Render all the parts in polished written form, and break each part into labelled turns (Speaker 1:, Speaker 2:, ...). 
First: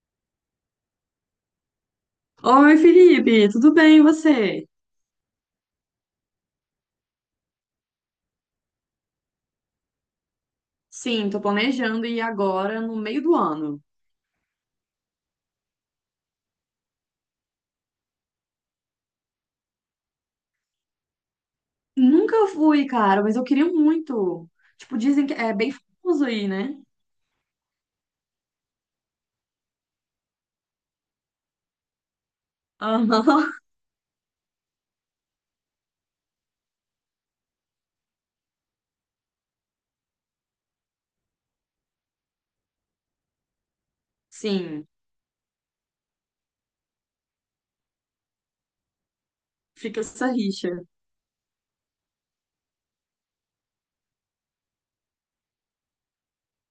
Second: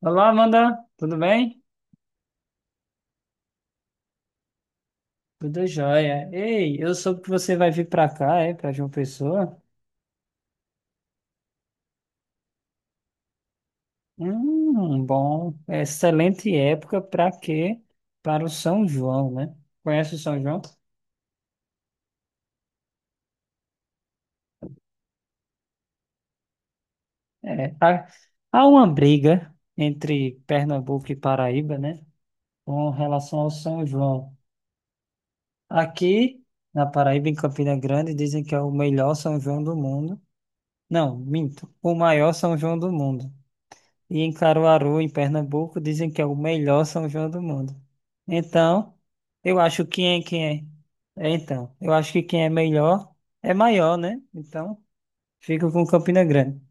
Speaker 1: Olá, Amanda, tudo bem?
Speaker 2: Oi, Felipe, tudo bem, e você?
Speaker 1: Tudo jóia. Ei, eu soube que você vai vir para cá, para João Pessoa.
Speaker 2: Sim, tô planejando ir agora no meio do ano.
Speaker 1: Bom, excelente época para quê? Para o São João, né? Conhece o São João?
Speaker 2: Nunca fui, cara, mas eu queria muito. Tipo, dizem que é bem famoso aí, né?
Speaker 1: É, há, há uma briga entre Pernambuco e Paraíba, né? Com relação ao
Speaker 2: Aham.
Speaker 1: São João. Aqui na Paraíba, em Campina Grande, dizem que é o melhor São João do mundo. Não, minto, o maior São João do mundo. E em
Speaker 2: Sim,
Speaker 1: Caruaru, em Pernambuco, dizem que é o melhor São João do mundo. Então, eu acho que
Speaker 2: fica
Speaker 1: quem é
Speaker 2: essa
Speaker 1: quem
Speaker 2: rixa.
Speaker 1: é. É, Então, eu acho que quem é melhor é maior, né? Então, fico com Campina Grande.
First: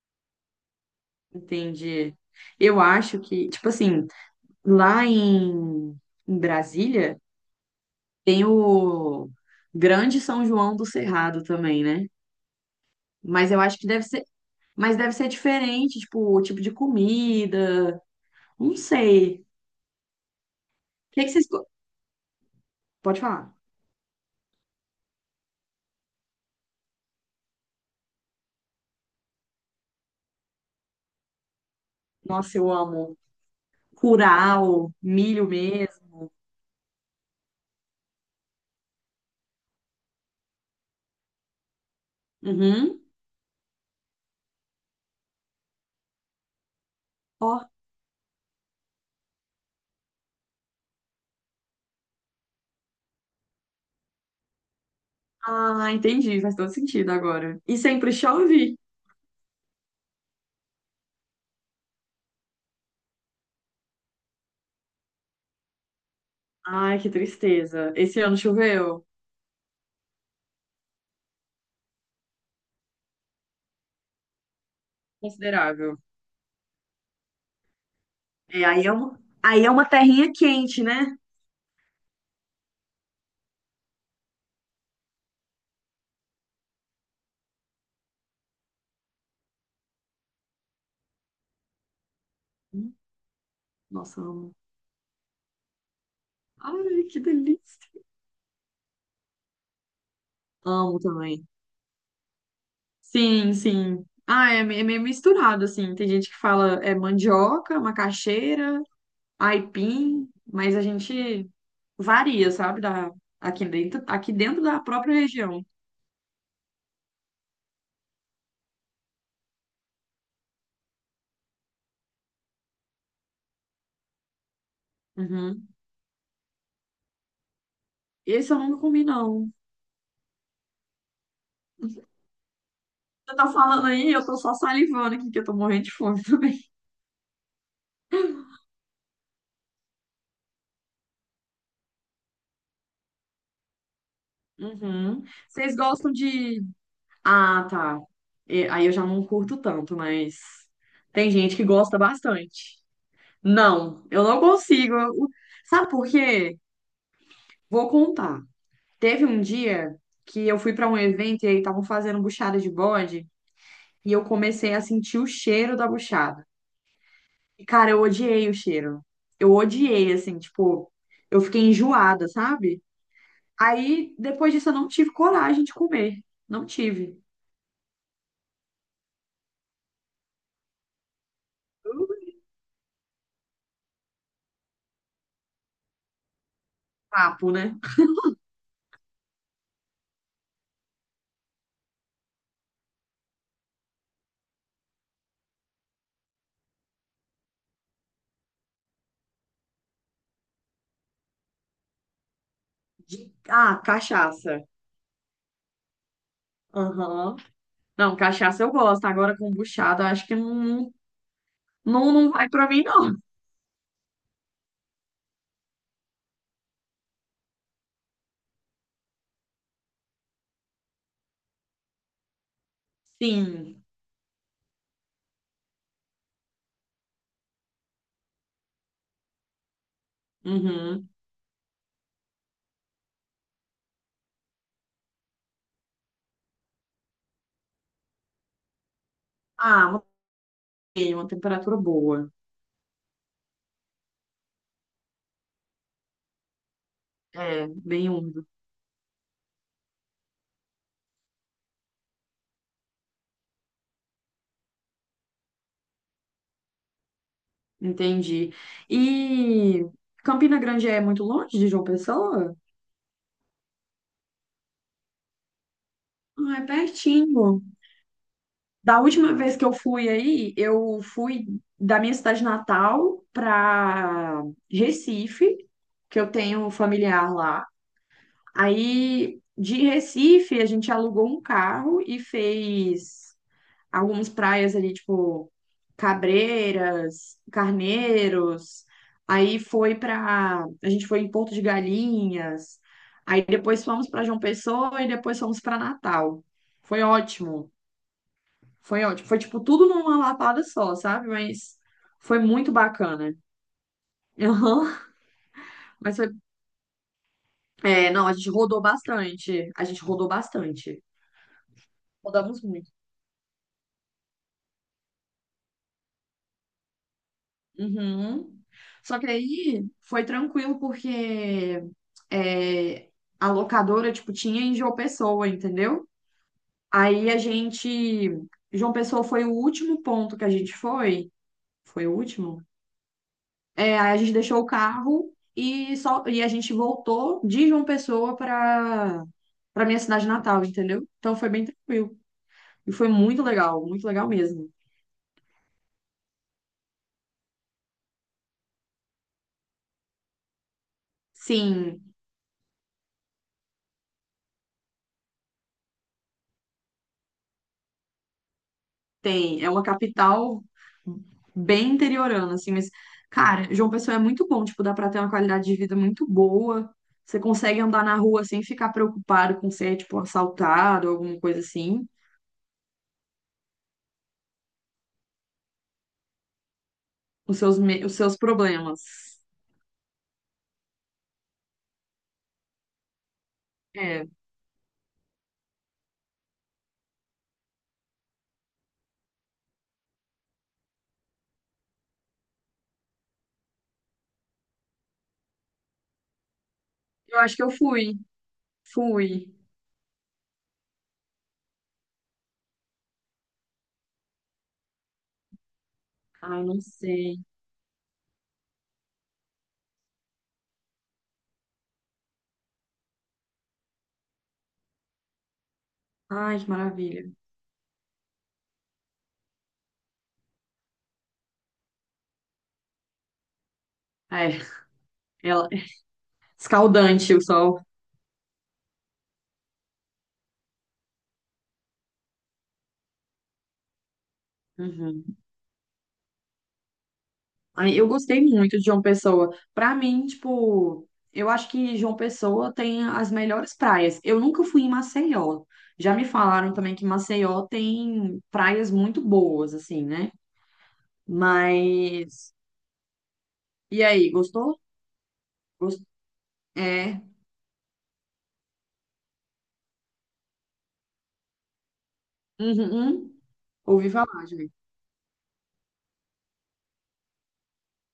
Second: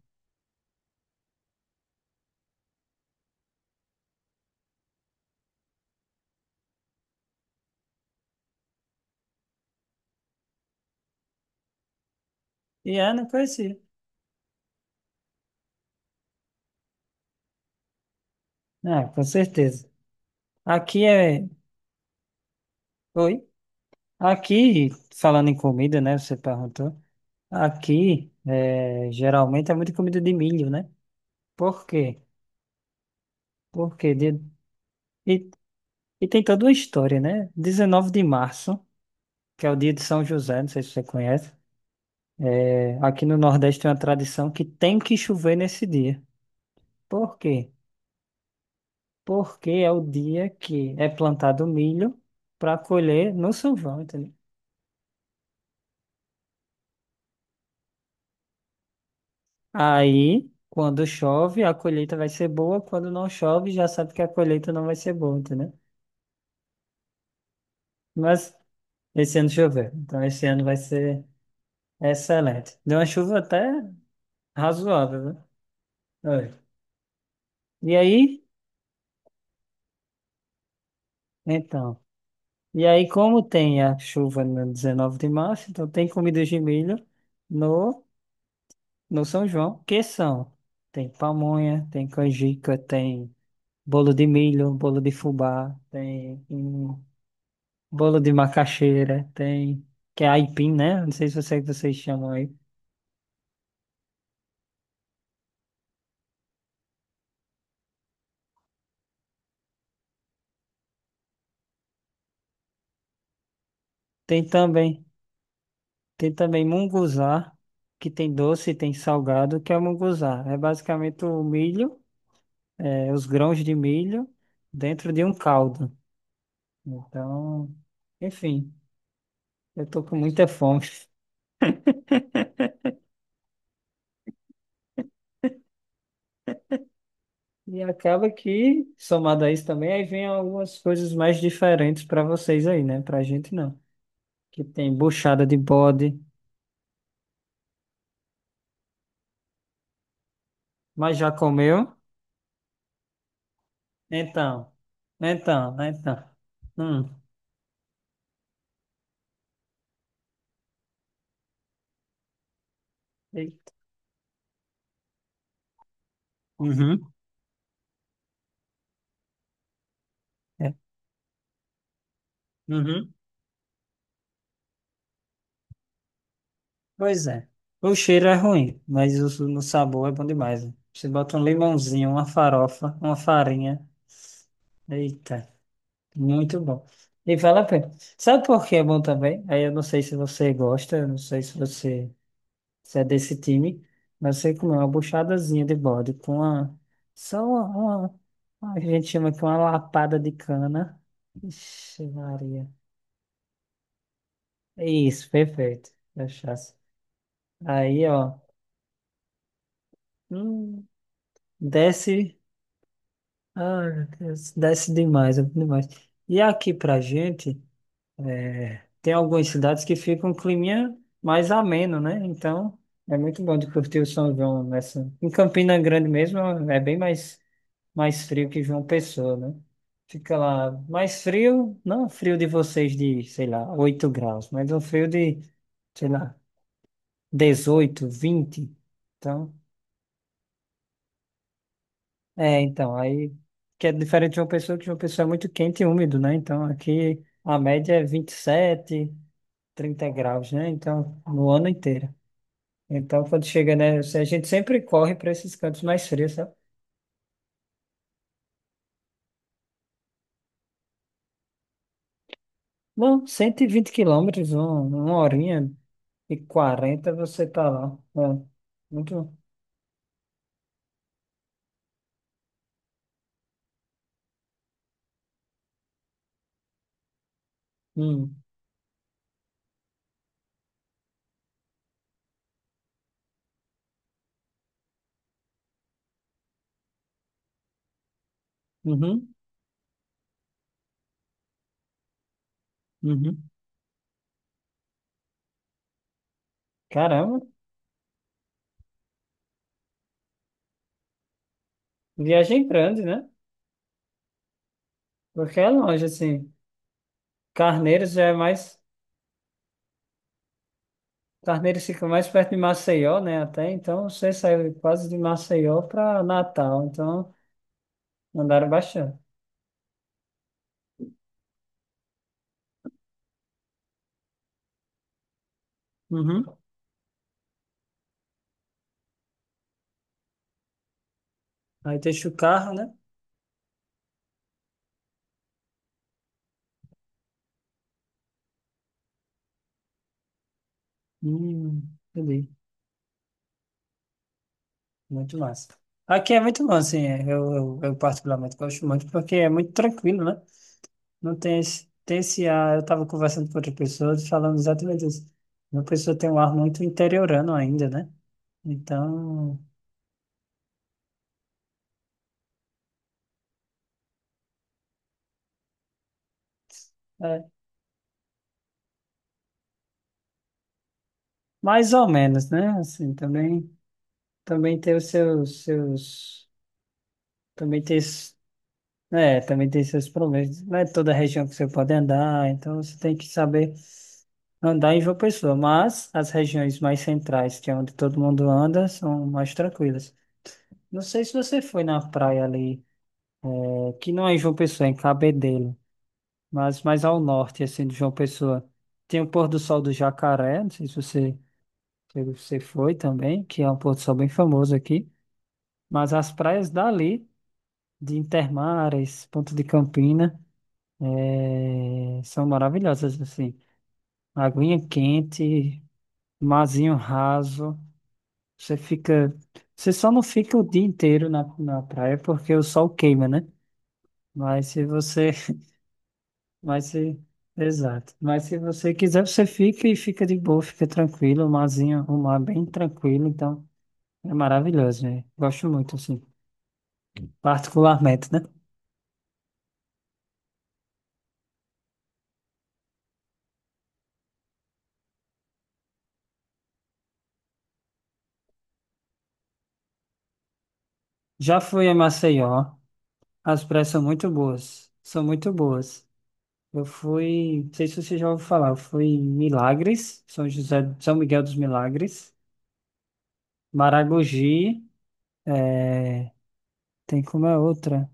Speaker 2: Entendi. Eu acho que, tipo assim, lá em, em Brasília tem o Grande São João do Cerrado também, né?
Speaker 1: E é, não
Speaker 2: Mas eu acho
Speaker 1: conhecia.
Speaker 2: que deve ser, mas deve ser diferente, tipo, o tipo de comida, não
Speaker 1: Ah, com
Speaker 2: sei.
Speaker 1: certeza. Aqui
Speaker 2: O que é que
Speaker 1: é.
Speaker 2: vocês, Pode
Speaker 1: Oi?
Speaker 2: falar.
Speaker 1: Aqui, falando em comida, né? Você perguntou. Aqui, geralmente é muita comida de milho, né? Por quê?
Speaker 2: Nossa, eu amo.
Speaker 1: Porque
Speaker 2: Curau, milho
Speaker 1: e,
Speaker 2: mesmo.
Speaker 1: e tem toda uma história, né? Dezenove de março, que é o dia de São José, não sei se você conhece. É,
Speaker 2: Uhum.
Speaker 1: aqui no Nordeste tem uma tradição que tem que chover nesse dia. Por
Speaker 2: Ó.
Speaker 1: quê? Porque é o dia que é plantado milho para colher no São João, entendeu?
Speaker 2: Ah, entendi. Faz todo sentido agora. E sempre chove.
Speaker 1: Aí, quando chove, a colheita vai ser boa, quando não chove, já sabe que a colheita não vai ser boa, entendeu?
Speaker 2: Ai, que tristeza. Esse ano
Speaker 1: Mas
Speaker 2: choveu?
Speaker 1: esse ano choveu, então esse ano vai ser excelente. Deu uma chuva até razoável, né?
Speaker 2: Considerável.
Speaker 1: Olha. E aí,
Speaker 2: É, aí é uma terrinha quente, né?
Speaker 1: então. E aí, como tem a chuva no 19 de março, então tem comidas de milho no, no São João, que são, tem pamonha, tem canjica,
Speaker 2: Hum,
Speaker 1: tem bolo
Speaker 2: nossa,
Speaker 1: de
Speaker 2: amo.
Speaker 1: milho, bolo de fubá, tem
Speaker 2: Ai, que delícia.
Speaker 1: bolo de macaxeira, tem, que é aipim,
Speaker 2: Amo
Speaker 1: né? Não sei se
Speaker 2: também.
Speaker 1: você, vocês chamam aí.
Speaker 2: Sim, sim. Ah, é meio misturado, assim. Tem gente que fala é mandioca, macaxeira, aipim, mas a gente varia, sabe? Da, aqui
Speaker 1: Tem
Speaker 2: dentro da
Speaker 1: também,
Speaker 2: própria região.
Speaker 1: tem também munguzá, que tem doce, e tem salgado, que é o munguzá. É basicamente os grãos de milho dentro de um
Speaker 2: Uhum.
Speaker 1: caldo. Então,
Speaker 2: Esse eu
Speaker 1: enfim,
Speaker 2: nunca comi, não.
Speaker 1: eu tô com muita fome.
Speaker 2: Você tá falando aí, eu tô só salivando aqui, que eu tô morrendo de fome também.
Speaker 1: E acaba que, somado a isso também, aí vem algumas coisas mais diferentes para vocês aí, né? Pra gente não. Que tem
Speaker 2: Uhum.
Speaker 1: buchada de
Speaker 2: Vocês gostam
Speaker 1: bode,
Speaker 2: de. Ah, tá. Aí eu já não curto tanto, mas
Speaker 1: mas
Speaker 2: tem
Speaker 1: já
Speaker 2: gente que
Speaker 1: comeu?
Speaker 2: gosta bastante. Não, eu não
Speaker 1: Então,
Speaker 2: consigo. Sabe por
Speaker 1: então.
Speaker 2: quê?
Speaker 1: Hum.
Speaker 2: Vou contar. Teve um dia que eu fui para um evento e aí estavam fazendo buchada de bode
Speaker 1: Eita.
Speaker 2: e eu comecei a sentir o cheiro da buchada.
Speaker 1: Uhum.
Speaker 2: E, cara, eu odiei o cheiro. Eu odiei, assim,
Speaker 1: É.
Speaker 2: tipo, eu fiquei enjoada, sabe?
Speaker 1: Uhum.
Speaker 2: Aí, depois disso, eu não tive coragem de comer. Não tive.
Speaker 1: Pois é. O cheiro é ruim, mas no sabor é bom demais, né? Você bota um
Speaker 2: Uh,
Speaker 1: limãozinho, uma farofa, uma farinha. Eita. Muito bom. E
Speaker 2: Papo,
Speaker 1: vale a
Speaker 2: né?
Speaker 1: pena. Sabe por que é bom também? Aí eu não sei se você gosta, eu não sei se você se é desse time, mas você comer uma buchadazinha de bode com só uma, uma, a gente chama aqui uma lapada de cana. Ixi, Maria.
Speaker 2: De- ah, cachaça.
Speaker 1: É isso, perfeito. Cachaça.
Speaker 2: Aham.
Speaker 1: Aí,
Speaker 2: Não,
Speaker 1: ó,
Speaker 2: cachaça eu gosto. Agora, kombuchada, eu acho que
Speaker 1: hum,
Speaker 2: não,
Speaker 1: desce,
Speaker 2: não vai pra mim, não.
Speaker 1: ah, meu Deus, desce demais, é bom demais. E aqui pra gente. É, tem algumas cidades que ficam um climinha mais ameno, né? Então é muito bom de
Speaker 2: Sim.
Speaker 1: curtir o São João nessa. Em Campina Grande mesmo é mais frio que João Pessoa, né? Fica lá
Speaker 2: Uhum.
Speaker 1: mais frio, não frio de vocês de, sei lá, 8 graus, mas é um frio de, sei lá, 18, 20. Então,
Speaker 2: Ah, uma temperatura boa.
Speaker 1: aí que é diferente de João Pessoa, que João Pessoa é muito quente e úmido, né? Então aqui a
Speaker 2: É,
Speaker 1: média é
Speaker 2: bem
Speaker 1: vinte e
Speaker 2: úmido.
Speaker 1: sete. 30 graus, né? Então, no ano inteiro. Então, quando chega, né? A gente sempre corre para esses cantos mais frios, sabe?
Speaker 2: Entendi. E Campina Grande é muito longe de João Pessoa?
Speaker 1: Bom, 120 quilômetros, uma horinha e
Speaker 2: Ah, é
Speaker 1: 40 você
Speaker 2: pertinho.
Speaker 1: tá lá. É,
Speaker 2: Da última
Speaker 1: muito.
Speaker 2: vez que eu fui aí, eu fui da minha cidade natal para Recife, que eu tenho um familiar lá.
Speaker 1: Hum,
Speaker 2: Aí de Recife, a gente alugou um carro e fez algumas praias ali, tipo Cabreiras, Carneiros.
Speaker 1: uhum,
Speaker 2: Aí foi para, a gente foi em Porto de Galinhas. Aí
Speaker 1: uhum.
Speaker 2: depois fomos para João Pessoa e depois fomos para Natal. Foi
Speaker 1: Caramba,
Speaker 2: ótimo. Foi ótimo. Foi, tipo, tudo numa lapada só, sabe? Mas foi
Speaker 1: viagem
Speaker 2: muito
Speaker 1: grande, né?
Speaker 2: bacana. Aham.
Speaker 1: Porque é longe,
Speaker 2: Mas foi.
Speaker 1: assim.
Speaker 2: É,
Speaker 1: Carneiros já
Speaker 2: não,
Speaker 1: é
Speaker 2: a gente
Speaker 1: mais.
Speaker 2: rodou bastante. A gente rodou bastante.
Speaker 1: Carneiros fica mais perto de
Speaker 2: Rodamos muito.
Speaker 1: Maceió, né? Até então, você saiu quase de Maceió para Natal. Então,
Speaker 2: Uhum.
Speaker 1: andaram bastante.
Speaker 2: Só que aí foi tranquilo, porque é, a locadora, tipo, tinha em João Pessoa, entendeu?
Speaker 1: Uhum.
Speaker 2: Aí a gente. João Pessoa foi o último ponto que a gente foi.
Speaker 1: Aí
Speaker 2: Foi o
Speaker 1: deixa o
Speaker 2: último?
Speaker 1: carro, né?
Speaker 2: É, aí a gente deixou o carro e só e a gente voltou de João Pessoa para minha cidade natal, entendeu? Então foi bem
Speaker 1: Hum,
Speaker 2: tranquilo
Speaker 1: entendi.
Speaker 2: e foi muito legal mesmo.
Speaker 1: Muito massa. Aqui é muito bom, assim, eu particularmente gosto muito, porque é muito tranquilo, né? Não tem esse,
Speaker 2: Sim,
Speaker 1: tem esse ar, eu estava conversando com outras pessoas, falando exatamente isso. Uma pessoa tem um ar muito interiorano ainda, né? Então,
Speaker 2: tem, é uma capital bem interiorana assim, mas cara, João Pessoa é muito bom, tipo, dá para ter uma qualidade de vida muito boa. Você
Speaker 1: é,
Speaker 2: consegue andar na rua sem ficar preocupado com ser tipo assaltado ou alguma coisa
Speaker 1: mais ou
Speaker 2: assim,
Speaker 1: menos, né? Assim, também, também tem os seus, seus, também tem,
Speaker 2: os
Speaker 1: s-
Speaker 2: seus problemas.
Speaker 1: é, também tem seus problemas. Não é toda região que você pode andar, então você tem que saber
Speaker 2: É,
Speaker 1: andar em João Pessoa, mas as regiões mais centrais, que é onde todo mundo anda, são mais tranquilas. Não sei se você foi na praia ali, que não é em João Pessoa, é em Cabedelo, mas mais ao
Speaker 2: eu acho
Speaker 1: norte,
Speaker 2: que eu
Speaker 1: assim, de João
Speaker 2: fui,
Speaker 1: Pessoa. Tem o
Speaker 2: fui.
Speaker 1: pôr do sol do Jacaré, não sei se você foi também, que é um pôr do sol bem famoso aqui. Mas as
Speaker 2: Ai,
Speaker 1: praias
Speaker 2: não
Speaker 1: dali,
Speaker 2: sei.
Speaker 1: de Intermares, Ponta de Campina, são maravilhosas, assim. Aguinha quente,
Speaker 2: Ai, que
Speaker 1: marzinho
Speaker 2: maravilha.
Speaker 1: raso. Você fica. Você só não fica o dia inteiro na praia porque o sol queima, né?
Speaker 2: É,
Speaker 1: Mas se você.
Speaker 2: ela...
Speaker 1: Mas se.
Speaker 2: escaldante o sol.
Speaker 1: Exato. Mas se você quiser, você fica e fica de boa, fica tranquilo. O mar é bem tranquilo. Então, é maravilhoso, né?
Speaker 2: Uhum.
Speaker 1: Gosto muito, assim.
Speaker 2: Ai, eu
Speaker 1: Particularmente, né?
Speaker 2: gostei muito de João Pessoa. Pra mim, tipo, eu acho que João Pessoa tem as melhores praias. Eu nunca fui em Maceió. Já me falaram também que Maceió tem praias muito boas, assim, né?
Speaker 1: Já fui a
Speaker 2: Mas.
Speaker 1: Maceió. As praias
Speaker 2: E
Speaker 1: são
Speaker 2: aí,
Speaker 1: muito
Speaker 2: gostou?
Speaker 1: boas. São muito
Speaker 2: Gost...
Speaker 1: boas. Eu
Speaker 2: É.
Speaker 1: fui. Não sei se você já ouviu falar. Eu fui em Milagres, São José, São Miguel dos Milagres,
Speaker 2: Uhum, uhum. Ouvi falar, gente.
Speaker 1: Maragogi. é, Tem como é outra.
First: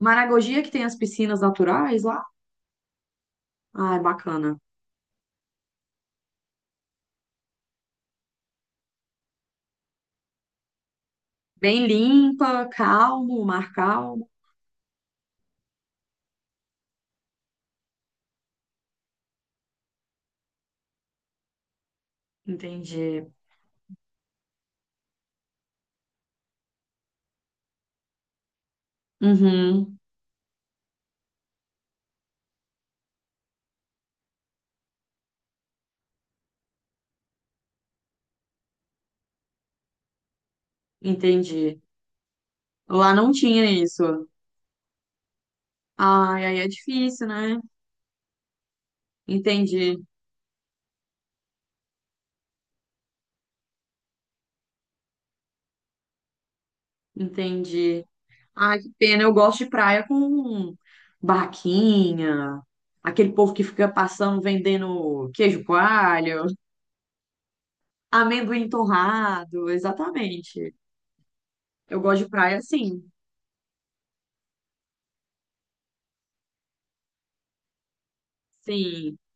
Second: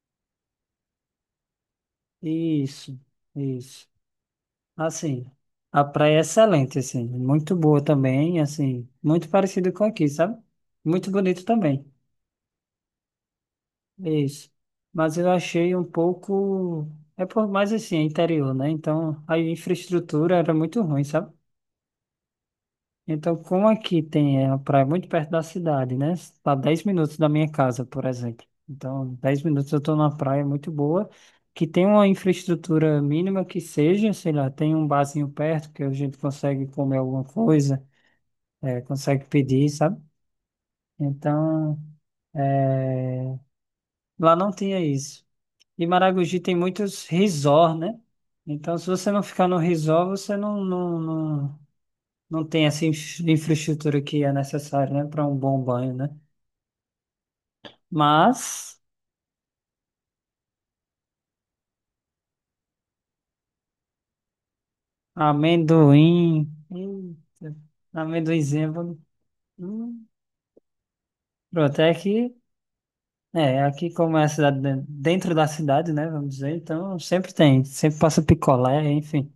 Speaker 2: Maragogi é que tem as piscinas naturais lá?
Speaker 1: Isso, isso.
Speaker 2: Ai, bacana.
Speaker 1: Assim, a praia é excelente, assim, muito boa também, assim, muito parecido com aqui, sabe? Muito bonito também.
Speaker 2: Bem limpa, calmo, mar calmo.
Speaker 1: Isso. Mas eu achei um pouco. É por mais assim, é interior, né? Então a infraestrutura era muito ruim, sabe?
Speaker 2: Entendi.
Speaker 1: Então, como aqui tem a praia muito perto da cidade, né? Tá 10 minutos da minha casa, por exemplo. Então, 10 minutos eu tô
Speaker 2: Uhum,
Speaker 1: numa praia muito boa, que tem uma infraestrutura mínima que seja, sei lá, tem um barzinho perto que a gente consegue comer alguma coisa, consegue pedir, sabe? Então,
Speaker 2: entendi.
Speaker 1: é,
Speaker 2: Lá não tinha isso.
Speaker 1: Lá não tinha isso. E Maragogi
Speaker 2: Ai,
Speaker 1: tem
Speaker 2: aí é
Speaker 1: muitos
Speaker 2: difícil, né?
Speaker 1: resort, né? Então, se você não ficar no
Speaker 2: Entendi,
Speaker 1: resort, você não, não, não, não tem essa infraestrutura que é necessária, né, para um bom banho, né?
Speaker 2: entendi.
Speaker 1: Mas
Speaker 2: Ai, que pena. Eu gosto de praia com barraquinha, aquele povo que fica passando vendendo queijo coalho,
Speaker 1: amendoim, eita,
Speaker 2: amendoim
Speaker 1: amendoinzinho,
Speaker 2: torrado,
Speaker 1: hum,
Speaker 2: exatamente.
Speaker 1: pronto, é
Speaker 2: Eu gosto de
Speaker 1: que
Speaker 2: praia assim.
Speaker 1: é, aqui como é a cidade dentro da cidade, né, vamos dizer, então sempre tem, sempre passa picolé,
Speaker 2: Sim.
Speaker 1: enfim,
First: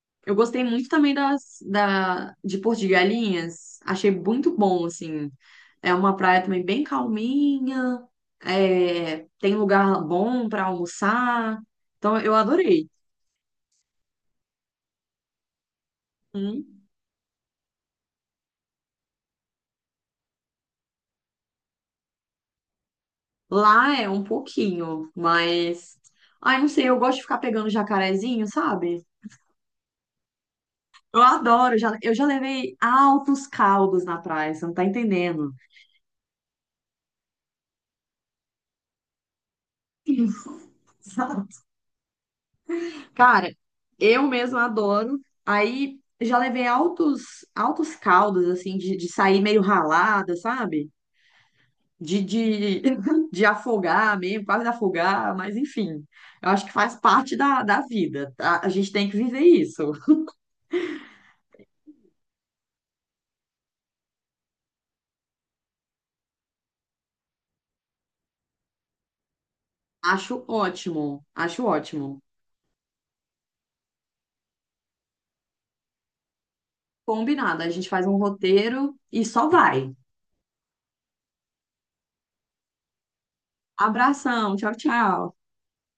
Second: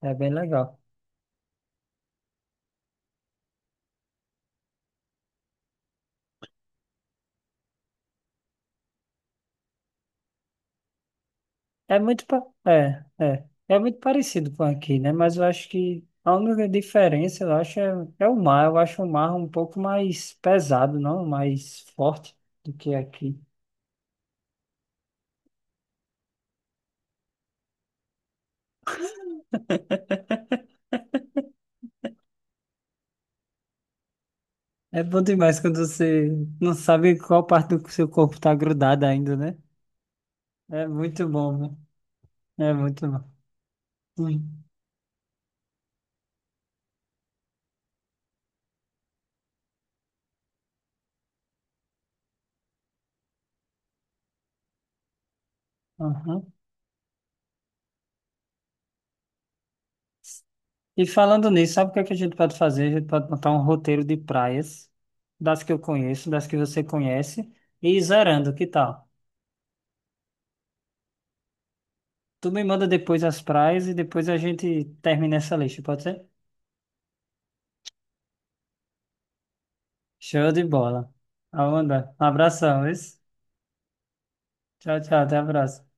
Speaker 1: é bem
Speaker 2: Eu gostei
Speaker 1: legal.
Speaker 2: muito também de Porto de Galinhas. Achei muito bom, assim. É uma praia também bem calminha. É, tem lugar bom para almoçar.
Speaker 1: É
Speaker 2: Então, eu adorei.
Speaker 1: é muito parecido com aqui, né, mas eu acho que a única
Speaker 2: Hum.
Speaker 1: diferença, eu acho, é o mar, eu acho o mar um pouco mais pesado, não mais forte do que aqui.
Speaker 2: Lá é um pouquinho, mas... Ai, não sei, eu gosto de ficar pegando jacarezinho, sabe? Eu adoro. Já, eu já levei altos caldos na praia, você não tá
Speaker 1: É bom
Speaker 2: entendendo.
Speaker 1: demais quando você não sabe qual parte do seu corpo está grudada ainda, né? É muito
Speaker 2: Sabe?
Speaker 1: bom, né? É muito bom.
Speaker 2: Cara, eu
Speaker 1: Hum,
Speaker 2: mesma adoro. Aí já levei altos caldos, assim, de sair meio ralada, sabe? De, de, de afogar mesmo, quase afogar, mas enfim.
Speaker 1: aham.
Speaker 2: Eu acho que faz parte da vida, tá? A gente tem que viver isso.
Speaker 1: E falando nisso, sabe o que é que a gente pode fazer? A gente pode montar um roteiro de praias, das que eu conheço, das que você conhece, e ir zerando, que tal?
Speaker 2: Acho ótimo, acho ótimo.
Speaker 1: Tu me manda depois as praias e depois a gente termina essa lista, pode ser?
Speaker 2: Combinado, a gente faz um roteiro e só vai.
Speaker 1: Show de bola. Amanda, um abração, isso?
Speaker 2: Abração, tchau,
Speaker 1: Tchau, tchau,
Speaker 2: tchau.
Speaker 1: até a próxima.